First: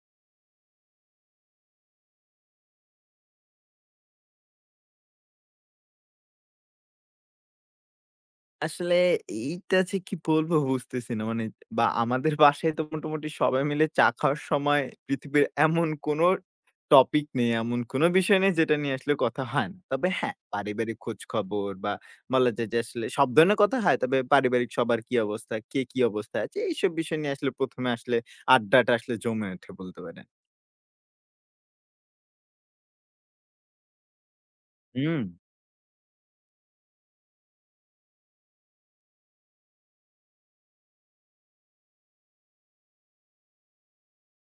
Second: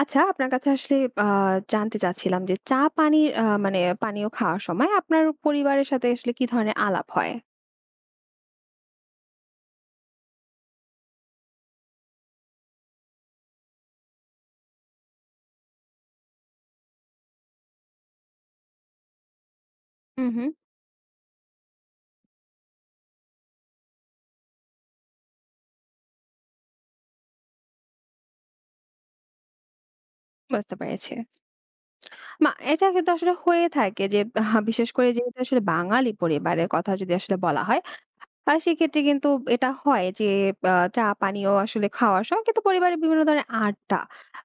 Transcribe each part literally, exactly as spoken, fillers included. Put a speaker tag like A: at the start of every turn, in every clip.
A: আচ্ছা, আপনার কাছে আসলে আ জানতে চাচ্ছিলাম যে চা পানির আ মানে পানীয় খাওয়ার সময় আপনার পরিবারের সাথে আসলে কি ধরনের আলাপ হয়?
B: আসলে এইটা যে কি বলবো বুঝতেছি না। মানে বা আমাদের বাসায় তো মোটামুটি সবাই মিলে চা খাওয়ার সময় পৃথিবীর এমন কোনো টপিক নেই, এমন কোনো বিষয় নেই যেটা নিয়ে আসলে কথা হয় না। তবে
A: হু,
B: হ্যাঁ,
A: হু।
B: পারিবারিক খোঁজখবর বা বলা যায় যে আসলে সব ধরনের কথা হয়। তবে পারিবারিক সবার কি অবস্থা, কে কি অবস্থায় আছে এইসব বিষয় নিয়ে আসলে প্রথম এ আসলে আড্ডাটা আসলে জমে ওঠে বলতে পারেন।
A: বুঝতে পেরেছি। মা এটা কিন্তু আসলে হয়ে থাকে যে আ বিশেষ করে
B: হুম,
A: যেহেতু আসলে বাঙালি পরিবারের কথা যদি আসলে বলা হয় আর সেক্ষেত্রে কিন্তু এটা হয় যে আ চা পানীয় আসলে খাওয়ার সময় কিন্তু পরিবারের বিভিন্ন ধরনের আড্ডা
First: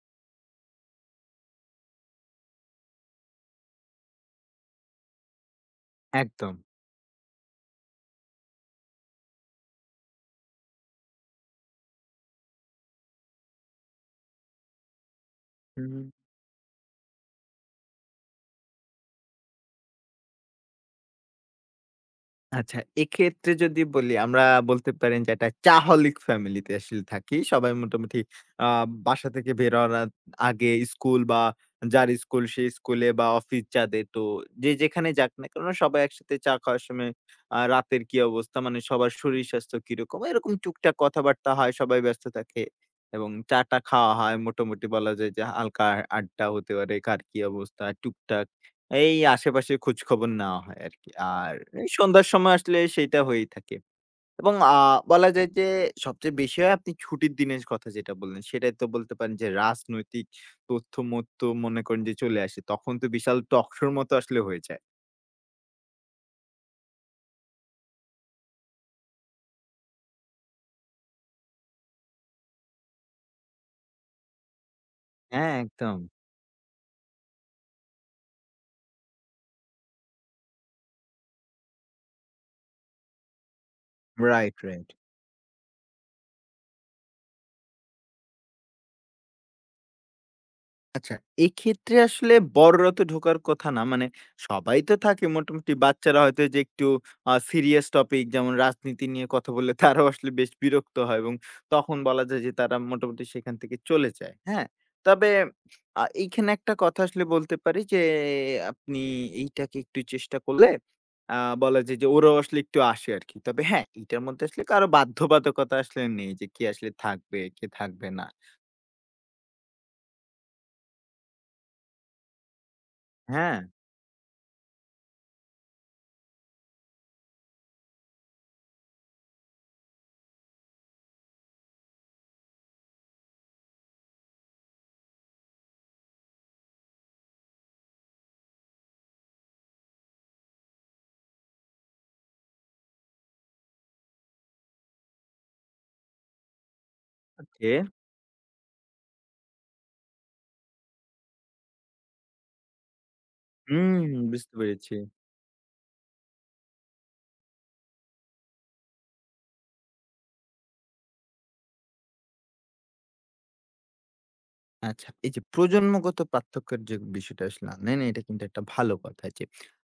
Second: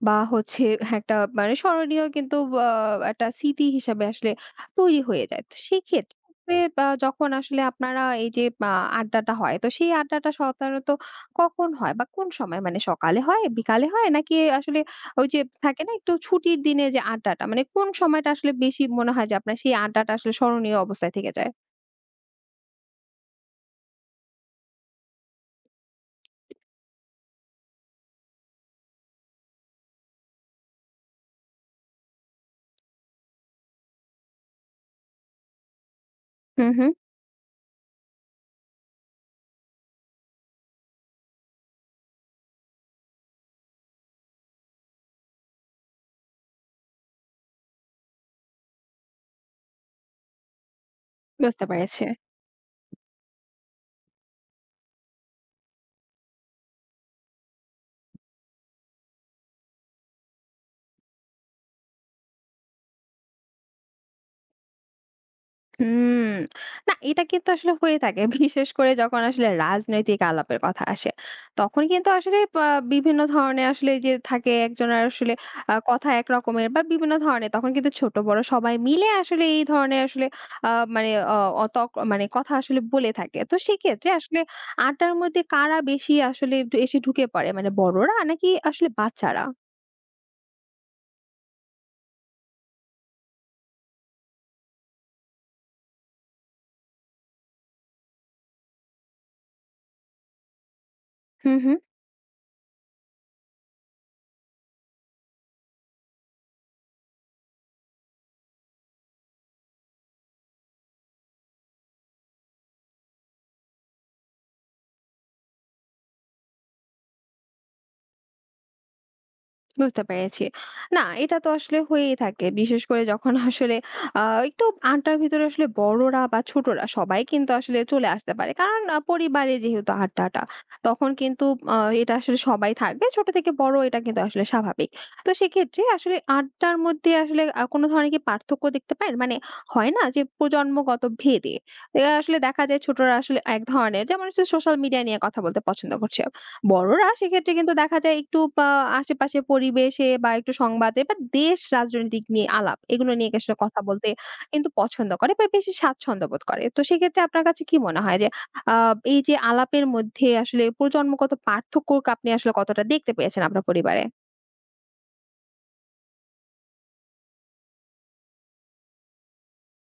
A: বা হচ্ছে একটা মানে স্মরণীয় কিন্তু আ একটা স্মৃতি হিসাবে আসলে তৈরি হয়ে যায়। তো সেক্ষেত্রে
B: একদম।
A: আ যখন আসলে আপনারা এই যে আ আড্ডাটা হয় তো সেই আড্ডাটা সাধারণত কখন হয় বা কোন সময়? মানে সকালে হয়, বিকালে হয় নাকি আসলে ওই যে থাকে না
B: হুম।
A: একটু ছুটির দিনে যে আড্ডাটা মানে কোন সময়টা আসলে বেশি মনে হয় যে আপনার সেই আড্ডাটা আসলে স্মরণীয় অবস্থায় থেকে যায়?
B: আচ্ছা, এক্ষেত্রে যদি বলি আমরা বলতে পারেন যে একটা চাহলিক ফ্যামিলিতে আসলে থাকি। সবাই মোটামুটি আ বাসা থেকে বের হওয়ার আ আগে স্কুল বা যার স্কুল সে স্কুলে বা অফিস যাদের তো যে যেখানে যাক না কেন সবাই একসাথে চা
A: হুম,
B: খাওয়ার
A: হুম।
B: সময় আ রাতের কি অবস্থা মানে সবার শরীর স্বাস্থ্য কিরকম এরকম টুকটাক কথাবার্তা হয়। সবাই ব্যস্ত থাকে এবং চা-টা খাওয়া হয়। মোটামুটি বলা যায় যে হালকা আড্ডা হতে পারে। কার কি অবস্থা টুকটাক এই আশেপাশে খোঁজখবর নেওয়া হয় আরকি। আর
A: বুঝতে
B: এই
A: পেরেছি।
B: সন্ধ্যার সময় আসলে সেইটা হয়েই থাকে। এবং আ বলা যায় যে সবচেয়ে বেশি হয় আপনি ছুটির দিনের কথা যেটা বললেন, সেটাই তো বলতে পারেন যে রাজনৈতিক তথ্য-মথ্য মনে করেন যে চলে আসে। তখন তো বিশাল টক শোর মতো আসলে হয়ে যায়।
A: হুম। না এটা কিন্তু আসলে হয়ে থাকে। বিশেষ করে যখন আসলে রাজনৈতিক আলাপের কথা আসে। তখন কিন্তু আসলে বা বিভিন্ন ধরনের আসলে যে থাকে একজনের আসলে
B: হ্যাঁ,
A: আ
B: একদম।
A: কথা একরকমের বা বিভিন্ন ধরনের তখন কিন্তু ছোট বড় সবাই মিলে আসলে এই ধরনের আসলে আ মানে অ অত মানে কথা আসলে বলে থাকে। তো সেক্ষেত্রে আসলে
B: রাইট, রাইট।
A: আড্ডার মধ্যে কারা বেশি আসলে একটু এসে ঢুকে পড়ে? মানে বড়রা নাকি আসলে বাচ্চারা?
B: আচ্ছা, এক্ষেত্রে আসলে বড়রা তো ঢোকার কথা না। মানে সবাই তো থাকে মোটামুটি বাচ্চারা হয়তো এইযে একটু আ সিরিয়াস টপিক যেমন রাজনীতি নিয়ে কথা বললে তারাও আসলে বেশ বিরক্ত হয় এবং
A: হু, হু।
B: তখন বলা যায় যে তারা মোটামুটি সেখান থেকে চলে যায়। হ্যাঁ? তবে আ এইখানে একটা কথা আসলে বলতে পারি যে আপনি এইটাকে একটু চেষ্টা করলে আ বলা যায় যে ওরাও আসলে একটু আসে আরকি। তবে হ্যাঁ, এইটার মধ্যে আসলে কারো বাধ্যবাধকতা আসলে নেই যে কে আসলে থাকবে, কে থাকবে না।
A: বুঝতে পেরেছি। না, এটা তো আসলে হয়েই থাকে। বিশেষ করে যখন
B: হ্যাঁ?
A: আসলে আ একটু আড্ডার ভিতরে আসলে বড়রা বা ছোটরা সবাই কিন্তু আসলে চলে আসতে পারে। কারণ আ পরিবারে যেহেতু আড্ডাটা, তখন কিন্তু আ এটা আসলে সবাই থাকবে। ছোট থেকে বড় এটা কিন্তু আসলে স্বাভাবিক। তো সেক্ষেত্রে আসলে আড্ডার মধ্যে আসলে আ কোনো ধরনের কি পার্থক্য দেখতে পারেন? মানে হয় না যে প্রজন্মগত ভেদে এ আসলে দেখা যায় ছোটরা আসলে এক ধরনের যেমন হচ্ছে সোশ্যাল মিডিয়া নিয়ে কথা বলতে পছন্দ করছে। বড়রা সেক্ষেত্রে
B: ওকে।
A: কিন্তু দেখা যায় একটু বা আশেপাশে পরিবেশে বা একটু সংবাদে বা দেশ রাজনৈতিক নিয়ে আলাপ এগুলো নিয়ে আসলে কথা
B: হুম,
A: বলতে
B: বুঝতে
A: কিন্তু
B: পেরেছি।
A: পছন্দ করে বা বেশি স্বাচ্ছন্দ্য বোধ করে। তো সেক্ষেত্রে আপনার কাছে কি মনে হয় যে আ এই যে আলাপের মধ্যে আসলে প্রজন্মগত পার্থক্য আপনি আসলে কতটা দেখতে পেয়েছেন আপনার পরিবারে?
B: আচ্ছা, এই যে প্রজন্মগত পার্থক্যের যে বিষয়টা আসলে আনলেন, এটা কিন্তু একটা ভালো কথা যে,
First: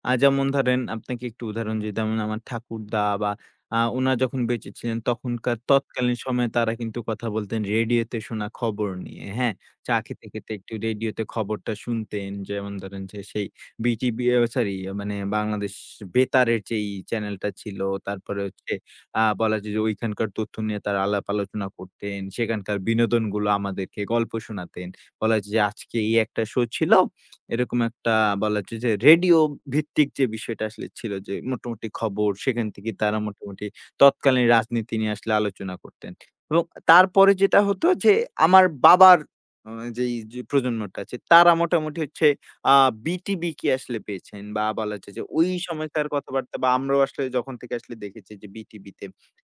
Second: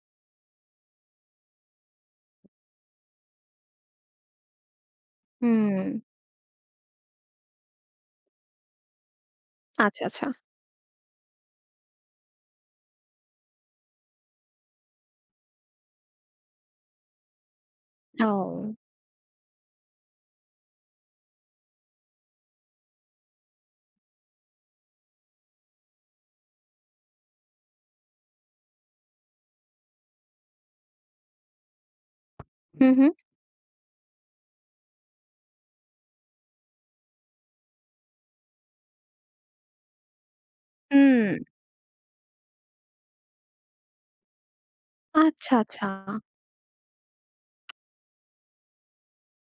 B: আ যেমন ধরেন আপনাকে একটু উদাহরণ দিই, যেমন আমার ঠাকুরদা বা আ উনারা যখন বেঁচে ছিলেন, তখনকার
A: হুম,
B: তৎকালীন সময়ে তারা কিন্তু কথা বলতেন রেডিওতে শোনা খবর নিয়ে, হ্যাঁ? চা
A: আচ্ছা, আচ্ছা।
B: খেতে, খেতে একটু রেডিওতে খবরটা শুনতেন। যেমন ধরেন যে সেই বিটিভি, সরি মানে বাংলাদেশ বেতারের যেই চ্যানেলটা ছিল,
A: ও।
B: তারপরে হচ্ছে আ বলা যায় যে ওইখানকার তথ্য নিয়ে তারা আলাপ আলোচনা করতেন। সেখানকার বিনোদনগুলো আমাদেরকে গল্প শোনাতেন। বলা যায় যে আজকে এই একটা শো ছিল। এরকম একটা বলা যায় যে রেডিও ভিত্তিক যে বিষয়টা আসলে ছিল যে মোটামুটি খবর সেখান
A: হু,
B: থেকে
A: হু,
B: তারা মোটামুটি তৎকালীন রাজনীতি নিয়ে আসলে আলোচনা করতেন। এবং তারপরে যেটা হতো যে আমার বাবার আ যেই যে প্রজন্মটা আছে
A: হুম।
B: তারা মোটামুটি হচ্ছে আ বিটিবি কি আসলে পেয়েছেন? বা বলা যায় যে ওই
A: আচ্ছা, আচ্ছা
B: সময়কার কথাবার্তা বা আমরাও আসলে যখন থেকে আসলে দেখেছি যে বিটিবিতে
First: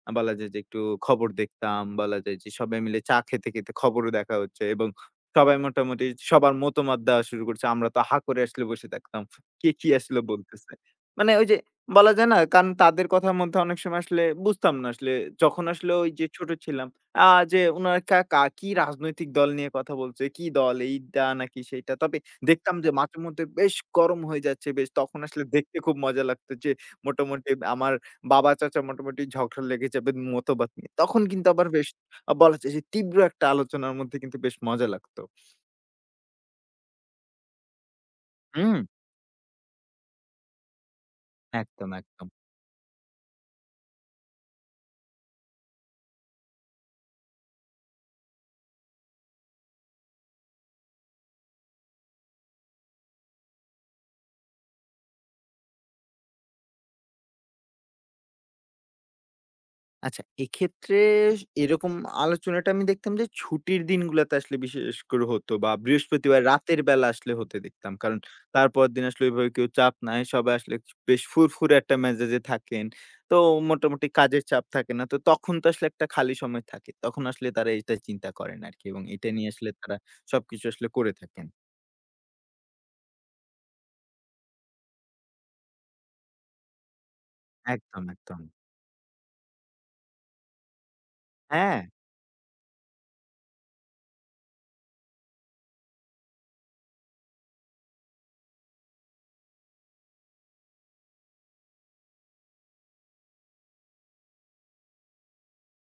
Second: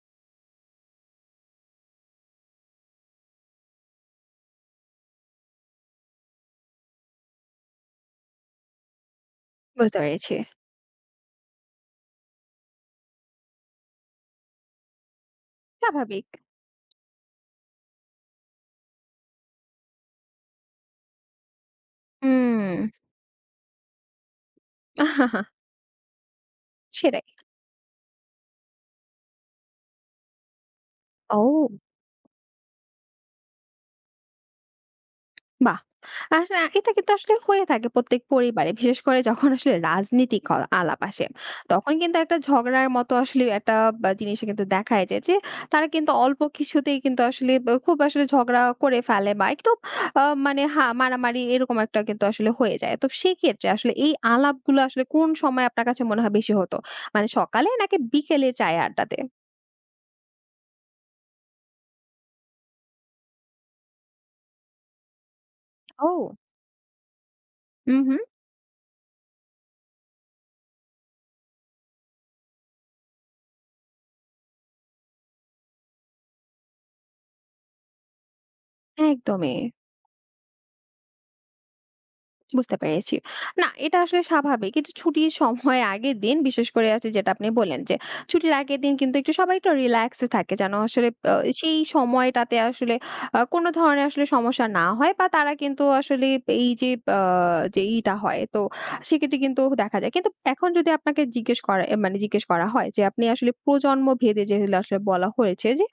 B: আ বলা যায় যে একটু খবর দেখতাম। বলা যায় যে সবাই মিলে চা খেতে, খেতে খবরও দেখা হচ্ছে এবং সবাই মোটামুটি সবার মতামত দেওয়া শুরু করছে। আমরা তো হা করে আসলে বসে থাকতাম। কে কি
A: বুঝতে
B: আসলে
A: পেরেছি।
B: বলতেছে। মানে ওই যে বলা যায় না কারণ তাদের কথার মধ্যে অনেক সময় আসলে বুঝতাম না আসলে যখন আসলে ওই যে
A: স্বাভাবিক।
B: ছোট ছিলাম আ যে উনারা কা কা কি রাজনৈতিক দল নিয়ে কথা বলছে, কি দল এইটা নাকি সেইটা। তবে
A: হুম।
B: দেখতাম যে মাঝেমধ্যে বেশ গরম হয়ে যাচ্ছে বেশ তখন আসলে দেখতে খুব মজা লাগতো যে
A: সেটাই।
B: মোটামুটি আমার বাবা চাচা মোটামুটি ঝগড়া লেগে যাবে মতবাদ নিয়ে। তখন কিন্তু আবার
A: ও।
B: বেশ আ বলা যায় যে তীব্র একটা আলোচনার মধ্যে কিন্তু বেশ মজা লাগতো।
A: বাহ! আস এটা কিন্তু আসলে হয়ে থাকে প্রত্যেক পরিবারে।
B: হুম?
A: বিশেষ করে যখন আসলে রাজনীতি ক আলাপ আসে।
B: একদম,
A: তখন কিন্তু
B: একদম।
A: একটা ঝগড়ার মতো আসলে একটা বা জিনিস কিন্তু দেখায় যায় যে, তারা কিন্তু অল্প কিছুতেই কিন্তু আসলে ব খুব আসলে ঝগড়া করে ফেলে বা একটু আ মানে হা মারামারি এরকম একটা কিন্তু আসলে হয়ে যায়। তো সেক্ষেত্রে আসলে এই আলাপগুলো আসলে কোন সময় আপনার কাছে মনে হয় বেশি হতো? মানে সকালে নাকি বিকেলে চায়ের আড্ডাতে?
B: আচ্ছা, এক্ষেত্রে এরকম আলোচনাটা আমি দেখতাম যে ছুটির দিনগুলাতে আসলে বিশেষ করে হতো বা
A: ও!
B: বৃহস্পতিবার রাতের বেলা আসলে হতে দেখতাম।
A: উহু,
B: কারণ তারপরের দিন আসলে ওইভাবে কেউ চাপ নাই। সবাই আসলে বেশ ফুরফুরে একটা মেজাজে থাকেন। তো মোটামুটি কাজের চাপ থাকে না। তো তখন তো আসলে একটা খালি সময় থাকে। তখন আসলে তারা এটা চিন্তা করেন আরকি এবং এটা নিয়ে
A: একদমই।
B: আসলে তারা সবকিছু আসলে করে থাকেন।
A: বুঝতে পেরেছি। না, এটা আসলে স্বাভাবিক। কিন্তু ছুটির সময় আগের দিন বিশেষ করে আসলে যেটা আপনি বললেন যে,
B: একদম, একদম।
A: ছুটির আগের দিন কিন্তু একটু সবাই একটু রিল্যাক্স এ থাকে যেন আসলে আ
B: হ্যাঁ।
A: সেই সময়টাতে আসলে আ কোনো ধরনের আসলে সমস্যা না হয় বা তারা কিন্তু আসলে এই যে আ যে ইটা হয় তো সেক্ষেত্রে কিন্তু দেখা যায়। কিন্তু এখন যদি আপনাকে জিজ্ঞেস করা এ মানে জিজ্ঞেস করা হয় যে আপনি আসলে প্রজন্ম ভেদে যেগুলো আসলে বলা হয়েছে যে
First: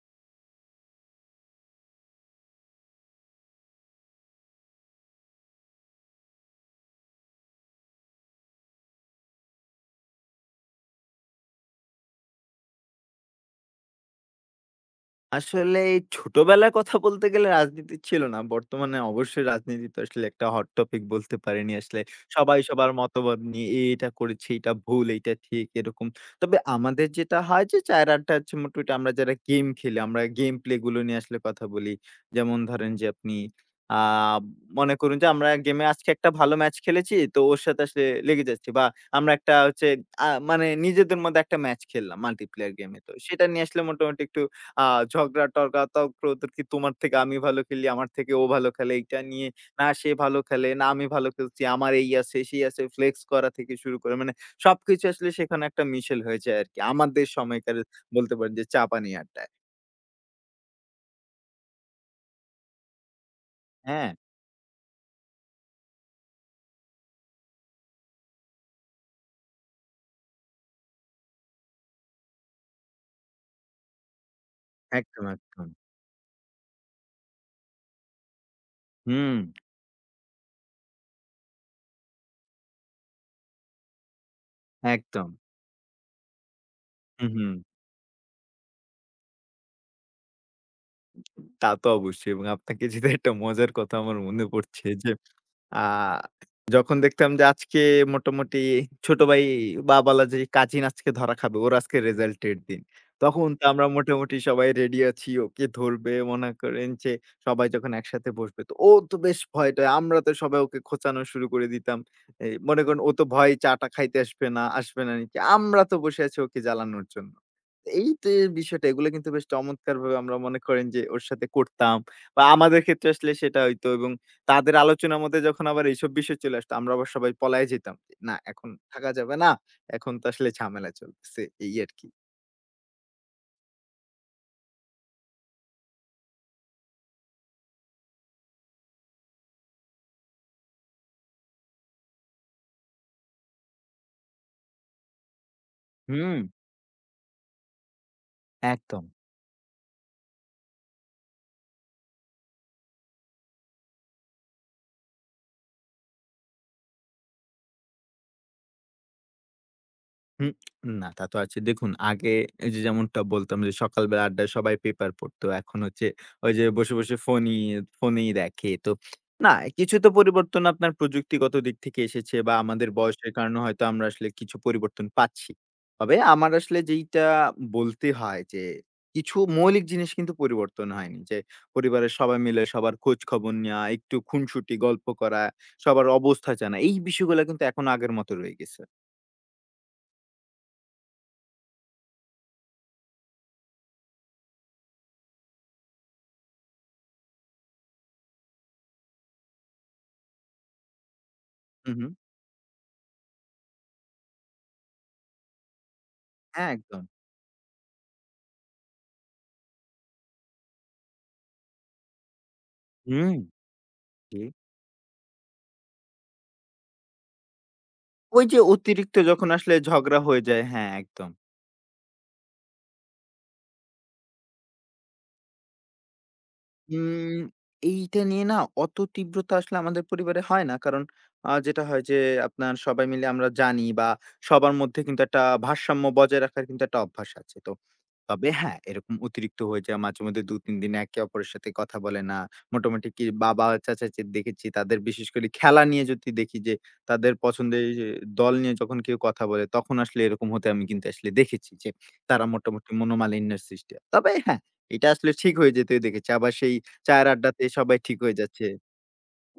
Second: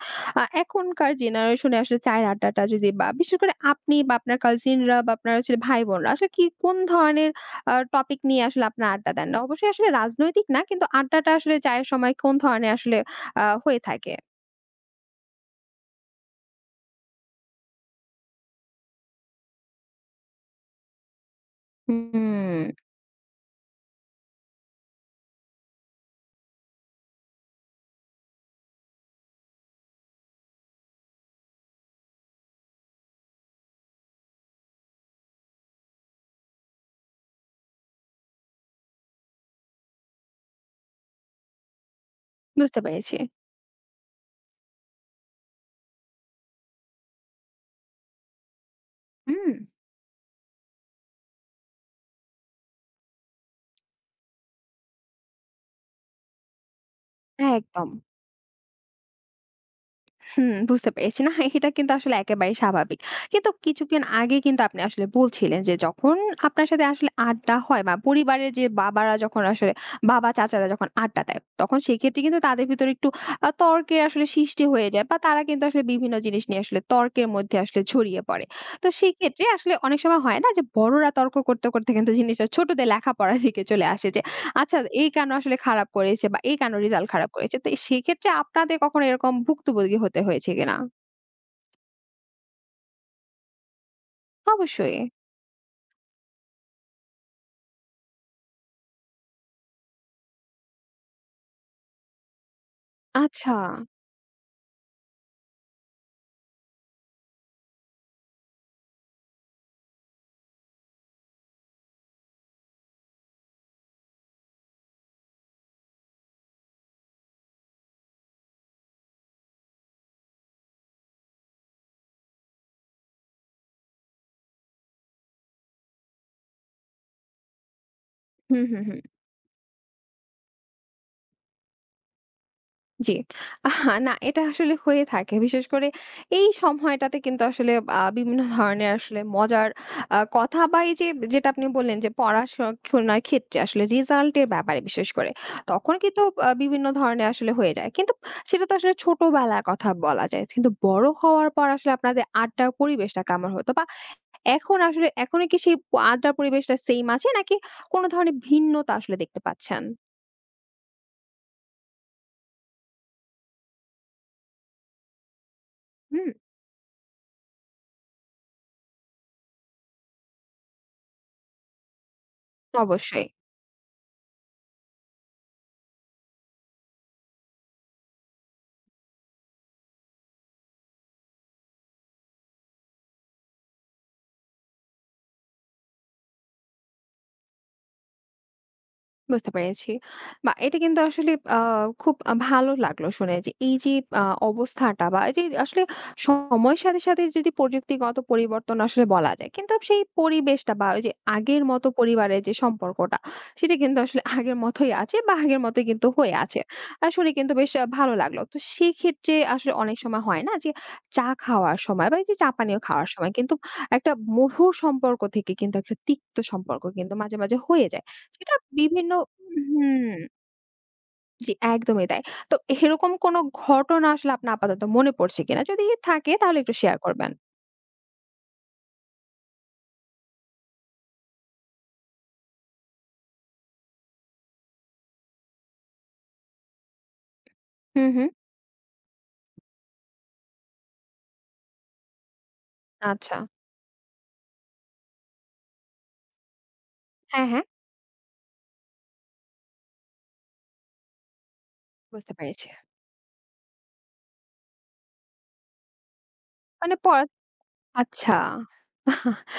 A: আ এখনকার জেনারেশনে আসলে চায়ের আড্ডাটা যদি বা বিশেষ করে আপনি বা আপনার কাজিনরা বা আপনার আসলে ভাই-বোনরা আসলে কি কোন ধরনের আ টপিক নিয়ে আসলে আপনারা আড্ডা দেন? না অবশ্যই আসলে রাজনৈতিক না কিন্তু আড্ডাটা আসলে চায়ের সময় কোন ধরনের আসলে আ হয়ে থাকে?
B: আসলে ছোটবেলার কথা বলতে গেলে রাজনীতি ছিল না। বর্তমানে অবশ্যই রাজনীতি তো আসলে একটা হট টপিক বলতে পারেনি আসলে। সবাই
A: হুম।
B: সবার মতবাদ নিয়ে এ এটা করেছে, এটা ভুল, এইটা ঠিক এরকম। তবে আমাদের যেটা হয় যে চার আট টা হচ্ছে মোটামুটি আমরা যারা গেম খেলি, আমরা গেম প্লে গুলো নিয়ে আসলে কথা বলি। যেমন ধরেন যে আপনি আ মনে করুন যে আমরা গেমে আজকে একটা ভালো ম্যাচ খেলেছি তো ওর সাথে আসলে লেগে যাচ্ছি। বা আমরা একটা হচ্ছে আ মানে নিজেদের মধ্যে একটা ম্যাচ খেললাম মাল্টিপ্লেয়ার
A: বুঝতে
B: গেমে। তো
A: পেরেছি।
B: সেটা নিয়ে আসলে মোটামুটি একটু আ ঝগড়া-টগড়া, কি তোমার থেকে আমি ভালো খেলি, আমার থেকে ও ভালো খেলে। এইটা
A: হুম।
B: নিয়ে না সে ভালো খেলে, না আমি ভালো খেলছি। আমার এই আছে, সেই আছে, ফ্লেক্স করা থেকে শুরু করে মানে সবকিছু আসলে সেখানে একটা মিশেল হয়ে যায় আরকি। আমাদের সময়কার
A: একদম।
B: বলতে পারেন যে চা পানি আড্ডায়।
A: হুম, বুঝতে পেরেছি। না, এটা কিন্তু আসলে একেবারেই স্বাভাবিক। কিন্তু কিছুক্ষণ
B: হ্যাঁ?
A: আগে কিন্তু আপনি আসলে বলছিলেন যে, যখন আপনার সাথে আসলে আড্ডা হয় বা পরিবারের যে বাবারা যখন আসলে বাবা, চাচারা যখন আড্ডা দেয়, তখন সেক্ষেত্রে কিন্তু তাদের ভিতরে একটু আ তর্কের আসলে সৃষ্টি হয়ে যায় বা
B: একদম,
A: তারা কিন্তু
B: একদম।
A: আসলে বিভিন্ন জিনিস নিয়ে আসলে তর্কের মধ্যে আসলে জড়িয়ে পড়ে। তো
B: হুম,
A: সেক্ষেত্রে আসলে অনেক সময় হয় না যে, বড়রা তর্ক করতে, করতে কিন্তু জিনিসটা ছোটদের লেখাপড়ার দিকে চলে আসে যে, আচ্ছা, এই কেন
B: একদম।
A: আসলে খারাপ করেছে বা এই কেন রেজাল্ট
B: হু,
A: খারাপ
B: হু।
A: করেছে। তো সেক্ষেত্রে আপনাদের কখনো এরকম ভুক্তভোগী হতে হয়েছে কিনা?
B: তা তো অবশ্যই এবং আপনাকে যেটা একটা মজার কথা আমার মনে পড়ছে
A: অবশ্যই।
B: যে, আ যখন দেখতাম যে আজকে মোটামুটি ছোট ভাই বা বলা যায় কাজিন আজকে ধরা খাবে। ওর আজকে রেজাল্ট এর দিন। তখন
A: আচ্ছা।
B: তো আমরা মোটামুটি সবাই রেডি আছি। ওকে ধরবে মনে করেন যে সবাই যখন একসাথে বসবে তো ও তো বেশ ভয় টয়। আমরা তো সবাই ওকে খোঁচানো শুরু করে দিতাম। এই মনে করেন ও তো ভয়ে চা টা খাইতে আসবে না, আসবে না নিচে। আমরা তো বসে আছি ওকে জ্বালানোর জন্য। এই যে বিষয়টা এগুলো কিন্তু বেশ চমৎকারভাবে আমরা মনে করেন যে ওর সাথে করতাম। বা আমাদের ক্ষেত্রে আসলে সেটা হইতো এবং তাদের আলোচনার মধ্যে যখন আবার এইসব বিষয় চলে আসতো আমরা আবার সবাই পলায় যেতাম। যে, না
A: হুম,
B: এখন
A: হুম, হুম।
B: থাকা যাবে না। এখন তো আসলে ঝামেলা চলতেছে এই আরকি।
A: জি। আহা না এটা আসলে হয়ে থাকে। বিশেষ করে এই সময়টাতে কিন্তু আসলে আ বিভিন্ন ধরনের আসলে মজার আ কথা বা এই যে যেটা আপনি বললেন যে পড়াশোনার ক্ষেত্রে আসলে রেজাল্ট এর ব্যাপারে বিশেষ করে। তখন কিন্তু
B: হুম,
A: আ বিভিন্ন ধরনের আসলে হয়ে যায়। কিন্তু সেটা তো আসলে
B: একদম।
A: ছোটবেলার কথা বলা যায়। কিন্তু বড় হওয়ার পর আসলে আপনাদের আড্ডার পরিবেশটা কেমন হতো? বা এখন আসলে এখনো কি সেই প আড্ডার পরিবেশটা সেইম আছে নাকি কোন ধরনের ভিন্নতা আসলে দেখতে পাচ্ছেন?
B: হুম, না তা তো আছে। দেখুন আগে এই যে যেমনটা বলতাম যে সকালবেলা আড্ডায় সবাই পেপার পড়তো। এখন হচ্ছে
A: হুম?
B: ওই যে বসে, বসে ফোনই ফোনেই দেখে। তো না কিছু তো পরিবর্তন আপনার প্রযুক্তিগত দিক থেকে এসেছে বা আমাদের
A: অবশ্যই।
B: বয়সের কারণে হয়তো আমরা আসলে কিছু পরিবর্তন পাচ্ছি। তবে আমার আসলে যেইটা বলতে হয় যে কিছু মৌলিক জিনিস কিন্তু পরিবর্তন হয়নি। যে পরিবারের সবাই মিলে সবার খোঁজ খবর নেওয়া, একটু খুনসুটি গল্প করা, সবার অবস্থা জানা। এই বিষয়গুলা কিন্তু এখনো আগের মতো রয়ে গেছে।
A: বুঝতে পেরেছি। বাহ! এটা কিন্তু আসলে আ খুব আ ভালো লাগলো শুনে যে এই যে আ অবস্থাটা বা এই যে আসলে সময়ের সাথে, সাথে যদি প্রযুক্তিগত পরিবর্তন আসলে বলা যায়। কিন্তু সেই পরিবেশটা বা ওই যে আগের মতো
B: হু, হু।
A: পরিবারের যে সম্পর্কটা সেটা কিন্তু আসলে আগের মতোই আছে বা আগের মতোই কিন্তু হয়ে আছে।
B: হ্যাঁ, একদম।
A: আ শুনে কিন্তু বেশ আ ভালো লাগলো। তো সেক্ষেত্রে আসলে অনেক সময় হয় না যে চা খাওয়ার সময় বা এই যে চা পানীয় খাওয়ার সময়
B: হুম,
A: কিন্তু একটা
B: জি।
A: মধুর সম্পর্ক থেকে কিন্তু একটা তিক্ত সম্পর্ক কিন্তু মাঝে, মাঝে হয়ে যায়।
B: ওই
A: এটা
B: যে
A: বিভিন্ন
B: অতিরিক্ত যখন আসলে
A: হুম,
B: ঝগড়া হয়ে যায় হ্যাঁ, একদম।
A: জি, একদমই তাই। তো এরকম কোন ঘটনা আসলে আপনার আপাতত মনে পড়ছে কিনা? যদি থাকে তাহলে একটু শেয়ার করবেন।
B: উম এইটা নিয়ে না অত তীব্রতা আসলে আমাদের পরিবারে হয় না। কারণ আ যেটা হয় যে আপনার সবাই মিলে আমরা জানি বা সবার মধ্যে কিন্তু একটা ভারসাম্য বজায় রাখার কিন্তু একটা অভ্যাস আছে তো।
A: হুম, হুম।
B: তবে হ্যাঁ, এরকম অতিরিক্ত হয়ে যায় মাঝেমধ্যে দুই তিন দিন একে অপরের সাথে কথা বলে না। মোটামুটি কি
A: আচ্ছা।
B: বাবা, চাচাকে দেখেছি তাদের বিশেষ করে খেলা নিয়ে যদি দেখি যে তাদের
A: হ্যাঁ, হ্যাঁ।
B: পছন্দের যে দল নিয়ে যখন কেউ কথা বলে তখন আসলে এরকম হতে আমি কিন্তু আসলে দেখেছি যে
A: বুঝতে
B: তারা
A: পেরেছি।
B: মোটামুটি মনোমালিন্যের সৃষ্টি হয়। তবে হ্যাঁ, এটা আসলে ঠিক হয়ে যেতেই দেখেছি। আবার সেই
A: মানে পর
B: চায়ের আড্ডাতে সবাই ঠিক
A: আচ্ছা।
B: হয়ে যাচ্ছে।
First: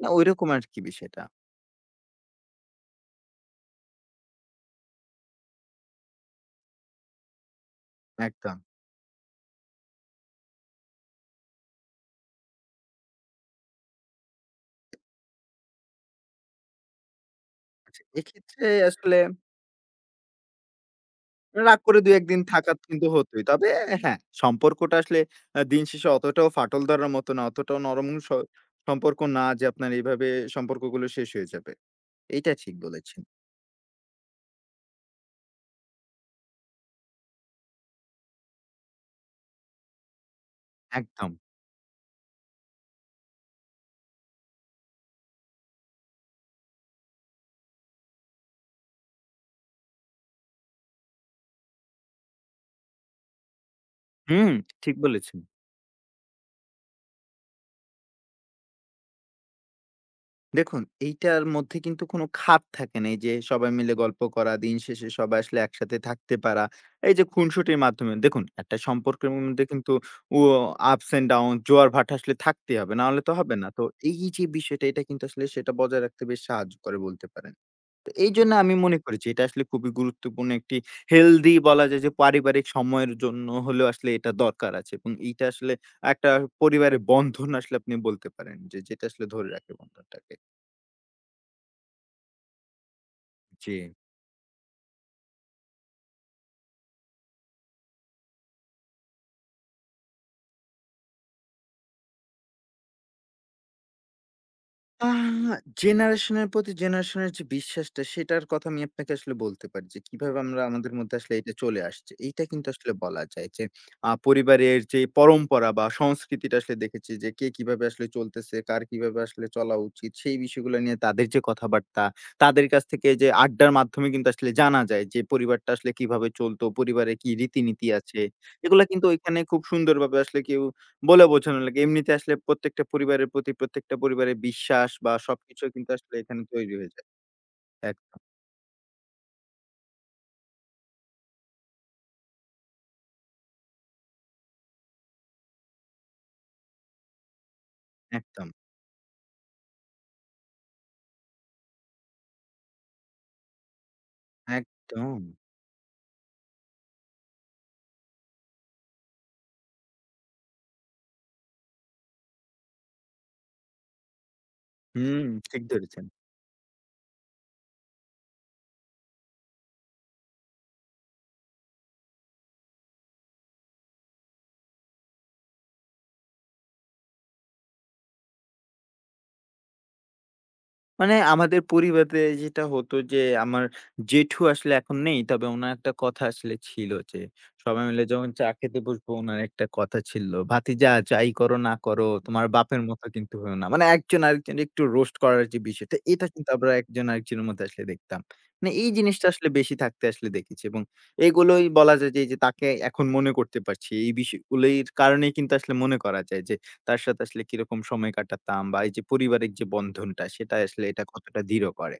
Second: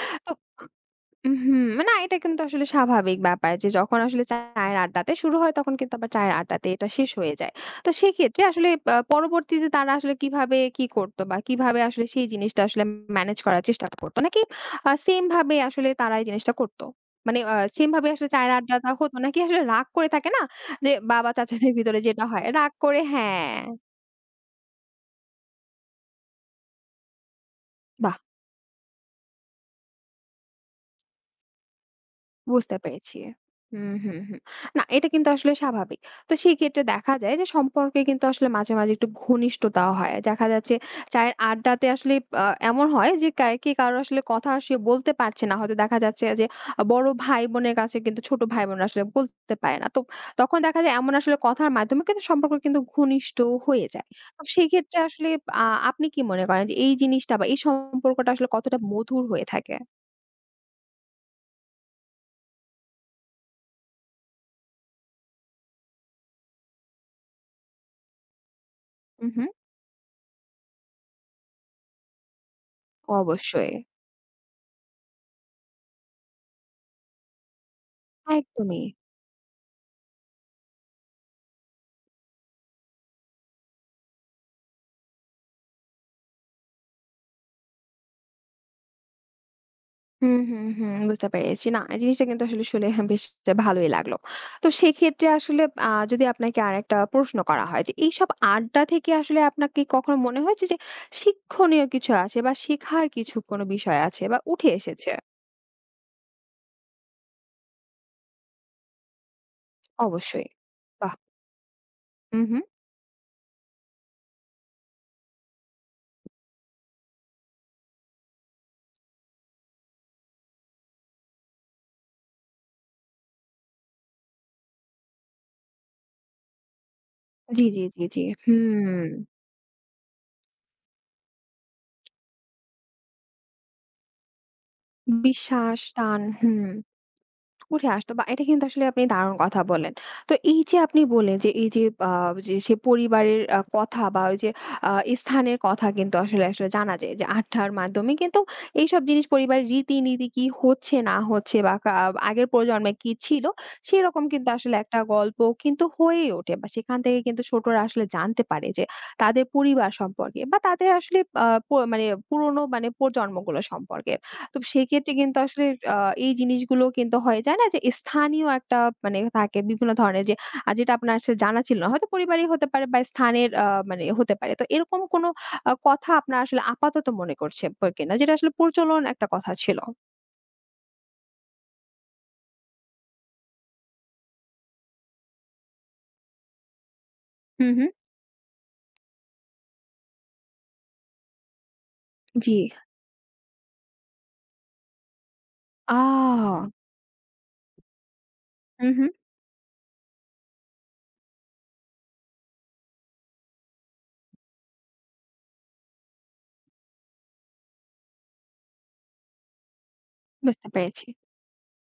B: না
A: তো
B: ঐরকম আরকি বিষয়টা।
A: হুম, মানে না এটা কিন্তু আসলে স্বাভাবিক ব্যাপার যে যখন আসলে চায়ের আড্ডাতে শুরু হয় তখন কিন্তু আবার চায়ের আড্ডাতে এটা শেষ হয়ে যায়। তো সেক্ষেত্রে
B: একদম।
A: আসলে আ পরবর্তীতে তারা আসলে কিভাবে কি করতো বা কিভাবে আসলে সেই জিনিসটা আসলে ম্যানেজ করার চেষ্টা করতো? নাকি আ সেম ভাবে আসলে তারা এই জিনিসটা করতো? মানে আ সেম
B: আচ্ছা,
A: ভাবে আসলে চায়ের
B: এক্ষেত্রে
A: আড্ডাটা হতো
B: আসলে
A: নাকি আসলে রাগ করে থাকে না? যে বাবা চাচাদের
B: রাগ
A: ভিতরে
B: করে দুই এক
A: যেটা
B: দিন
A: হয়
B: থাকা
A: রাগ করে
B: কিন্তু হতোই।
A: হ্যাঁ,
B: তবে হ্যাঁ, সম্পর্কটা আসলে আ দিন শেষে অতটাও ফাটল ধরার মতো না, অতটাও নরম
A: বাহ!
B: স সম্পর্ক না যে আপনার এভাবে সম্পর্কগুলো শেষ হয়ে যাবে। এইটা
A: বুঝতে
B: ঠিক
A: পেরেছি।
B: বলেছেন।
A: হুম, হুম, হুম। না এটা কিন্তু আসলে স্বাভাবিক। তো সেই ক্ষেত্রে দেখা যায় যে সম্পর্কে কিন্তু আসলে মাঝে, মাঝে একটু ঘনিষ্ঠতাও হয়। দেখা যাচ্ছে
B: একদম।
A: চায়ের আড্ডাতে আসলে আ এমন হয় যে কা কে কারো আসলে কথা সে বলতে পারছে না। হয়তো দেখা যাচ্ছে যে বড় ভাই-বোনের কাছে কিন্তু ছোট ভাই-বোনরা আসলে বলতে পারে না। তো তখন দেখা যায় এমন আসলে কথার মাধ্যমে কিন্তু সম্পর্ক কিন্তু ঘনিষ্ঠ হয়ে যায়। তো
B: হুম, ঠিক
A: সেক্ষেত্রে আসলে
B: বলেছেন।
A: আ আপনি কি মনে করেন যে এই জিনিসটা বা এই সম্পর্কটা আসলে কতটা মধুর হয়ে থাকে?
B: দেখুন, এইটার মধ্যে কিন্তু কোনো খাত থাকে না। এই যে সবাই মিলে গল্প করা, দিন শেষে সবাই আসলে একসাথে থাকতে পারা। এই যে খুনসুটির মাধ্যমে দেখুন, একটা
A: হু,
B: সম্পর্কের
A: হু।
B: মধ্যে কিন্তু ও ups and down জোয়ার ভাটা আসলে থাকতেই হবে। না হলে তো হবে না।
A: অবশ্যই।
B: তো এই যে বিষয়টা এটা কিন্তু আসলে সেটা বজায় রাখতে বেশ সাহায্য করে বলতে পারেন। তো এইজন্য আমি
A: একদমই।
B: মনে করি যে এটা আসলে খুবই গুরুত্বপূর্ণ একটি হেলদি বলা যায় যে পারিবারিক সময়ের জন্য হলেও আসলে এটা দরকার আছে এবং এইটা আসলে একটা পরিবারের বন্ধন আসলে আপনি বলতে পারেন যে যেটা আসলে ধরে রাখে বন্ধনটাকে।
A: হুম, হুম, হুম। বুঝতে পেরেছি। না, এই জিনিসটা কিন্তু আসলে শুনে হ্যাঁ, বেশ
B: জি।
A: ভালোই লাগলো। তো সেক্ষেত্রে আসলে আ যদি আপনাকে আরেকটা প্রশ্ন করা হয় যে, এইসব আড্ডা থেকে আসলে আপনার কি কখনো মনে হয়েছে যে শিক্ষণীয় কিছু আছে বা শেখার কিছু কোনো বিষয় আছে বা উঠে এসেছে?
B: আহ জেনারেশনের প্রতি জেনারেশনের যে বিশ্বাসটা সেটার কথা আমি আপনাকে আসলে বলতে পারি যে কিভাবে
A: অবশ্যই।
B: আমরা আমাদের
A: বাহ!
B: মধ্যে আসলে এটা চলে আসছে।
A: হু,
B: এইটা
A: হু।
B: কিন্তু আসলে বলা যায় যে আ পরিবারের যে পরম্পরা বা সংস্কৃতিটা আসলে দেখেছি যে কে কিভাবে আসলে চলতেছে, কার কিভাবে আসলে চলা উচিত সেই বিষয়গুলো নিয়ে তাদের যে কথাবার্তা, তাদের কাছ থেকে যে আড্ডার মাধ্যমে কিন্তু আসলে জানা যায় যে পরিবারটা আসলে কিভাবে চলতো, পরিবারে কি
A: জি, জি,
B: রীতিনীতি
A: জি, জি।
B: আছে। এগুলা
A: হুম।
B: কিন্তু ওইখানে খুব সুন্দরভাবে আসলে কেউ বলে বোঝানো লাগে। এমনিতে আসলে প্রত্যেকটা পরিবারের প্রতি প্রত্যেকটা পরিবারের বিশ্বাস বা সবকিছু
A: বিশ্বাস,
B: কিন্তু আসলে
A: টান।
B: এখানে
A: হুম।
B: তৈরি হয়ে যায়।
A: উঠে আসতো
B: একদম,
A: বা এটা কিন্তু আসলে আপনি দারুণ কথা বললেন। তো এই যে আপনি বললেন যে এই যে আ যে সে পরিবারের আ কথা বা ওই যে আ স্থানের কথা কিন্তু আসলে, আসলে জানা যায় যে আড্ডার মাধ্যমে কিন্তু
B: একদম,
A: এইসব জিনিস পরিবারের রীতিনীতি কি হচ্ছে না হচ্ছে বা কা আগের প্রজন্মে কি ছিল সেরকম কিন্তু আসলে একটা
B: একদম।
A: গল্প কিন্তু হয়েই ওঠে বা সেখান থেকে কিন্তু ছোটরা আসলে জানতে পারে যে তাদের পরিবার সম্পর্কে বা তাদের আসলে আ প মানে পুরনো মানে প্রজন্মগুলো সম্পর্কে। তো সেক্ষেত্রে
B: হুম,
A: কিন্তু
B: ঠিক
A: আসলে আ
B: ধরেছেন।
A: এই জিনিসগুলো কিন্তু হয়ে যায় না যে স্থানীয় একটা মানে থাকে বিভিন্ন ধরনের যে আ যেটা আপনার আসলে জানা ছিল না। হয়তো পরিবারই হতে পারে বা স্থানের আ মানে হতে পারে। তো এরকম কোনো আ কথা আপনার আসলে আপাতত মনে করছে প কিনা যেটা আসলে প্রচলন একটা কথা ছিল?
B: মানে আমাদের পরিবারে যেটা হতো যে, আমার জেঠু আসলে এখন নেই। তবে উনার একটা কথা আসলে ছিল যে,
A: হু,
B: সবাই
A: হু।
B: মিলে যখন চা খেতে বসবো, উনার একটা কথা ছিল, "ভাতিজা যাই করো না করো, তোমার
A: জি।
B: বাপের মতো কিন্তু হইও না।" মানে একজন আরেকজনের একটু রোস্ট করার যে বিষয়টা, এটা কিন্তু
A: আ
B: আমরা একজন আরেকজনের মধ্যে আসলে দেখতাম। মানে
A: হু,
B: এই
A: হু।
B: জিনিসটা আসলে বেশি থাকতে আসলে দেখেছি এবং এগুলোই বলা যায় যে, এই যে তাকে এখন মনে করতে পারছি। এই বিষয়গুলোর কারণেই কিন্তু আসলে মনে করা যায় যে তার সাথে আসলে কিরকম সময় কাটাতাম বা এই যে পারিবারিক যে বন্ধনটা সেটা
A: বুঝতে
B: আসলে এটা
A: পেরেছি।
B: কতটা দৃঢ় করে।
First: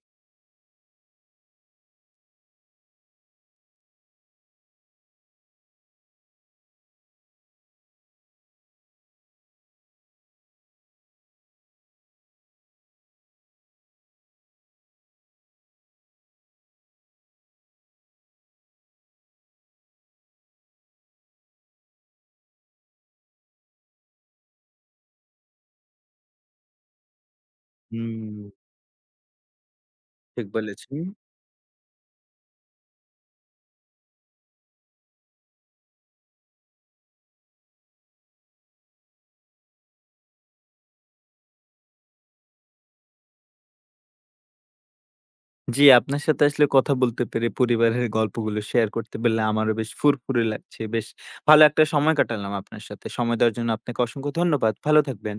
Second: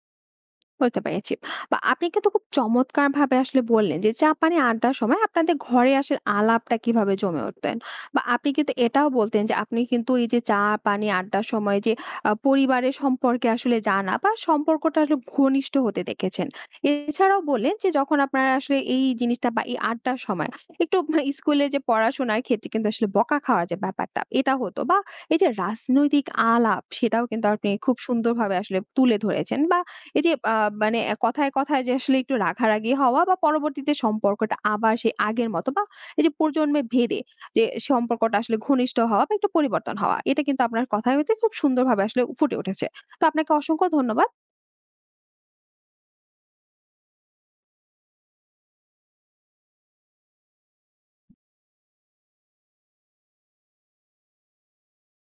A: বুঝতে পেরেছি। বা আপনি কিন্তু খুব চমৎকারভাবে আসলে বললেন যে, চা পানি আড্ডার সময় আপনাদের ঘরে আসলে আলাপটা কিভাবে জমে উঠতেন। বা আপনি কিন্তু এটাও বলতেন যে, আপনি কিন্তু এই যে চা পানি আড্ডার সময় যে আ পরিবারের সম্পর্কে আসলে জানা বা সম্পর্কটা আসলে ঘনিষ্ঠ হতে দেখেছেন। এছাড়াও বললেন যে, যখন আপনারা আসলে এই জিনিসটা বা এই আড্ডার সময় একটু স্কুলে যে পড়াশোনার ক্ষেত্রে কিন্তু আসলে বকা খাওয়ার যে ব্যাপারটা এটা হতো বা এই যে রাজনৈতিক আলাপ সেটাও কিন্তু আপনি খুব
B: হুম,
A: সুন্দরভাবে আসলে তুলে ধরেছেন বা এই যে
B: ঠিক
A: আ
B: বলেছেন।
A: মানে কথায়, কথায় যে আসলে একটু রাগারাগি হওয়া বা পরবর্তীতে সম্পর্কটা আবার সেই আগের মতো বা এই যে প্রজন্মে ভেদে যে সম্পর্কটা আসলে ঘনিষ্ঠ হওয়া বা একটু পরিবর্তন হওয়া। এটা কিন্তু আপনার কথায় হইতে খুব সুন্দরভাবে আসলে ফুটে উঠেছে। তো আপনাকে অসংখ্য ধন্যবাদ।
B: জি, আপনার সাথে আসলে কথা বলতে পেরে পরিবারের গল্পগুলো শেয়ার করতে পারলে আমারও বেশ ফুরফুরে লাগছে। বেশ ভালো একটা সময় কাটালাম আপনার সাথে। সময় দেওয়ার জন্য আপনাকে অসংখ্য ধন্যবাদ। ভালো থাকবেন।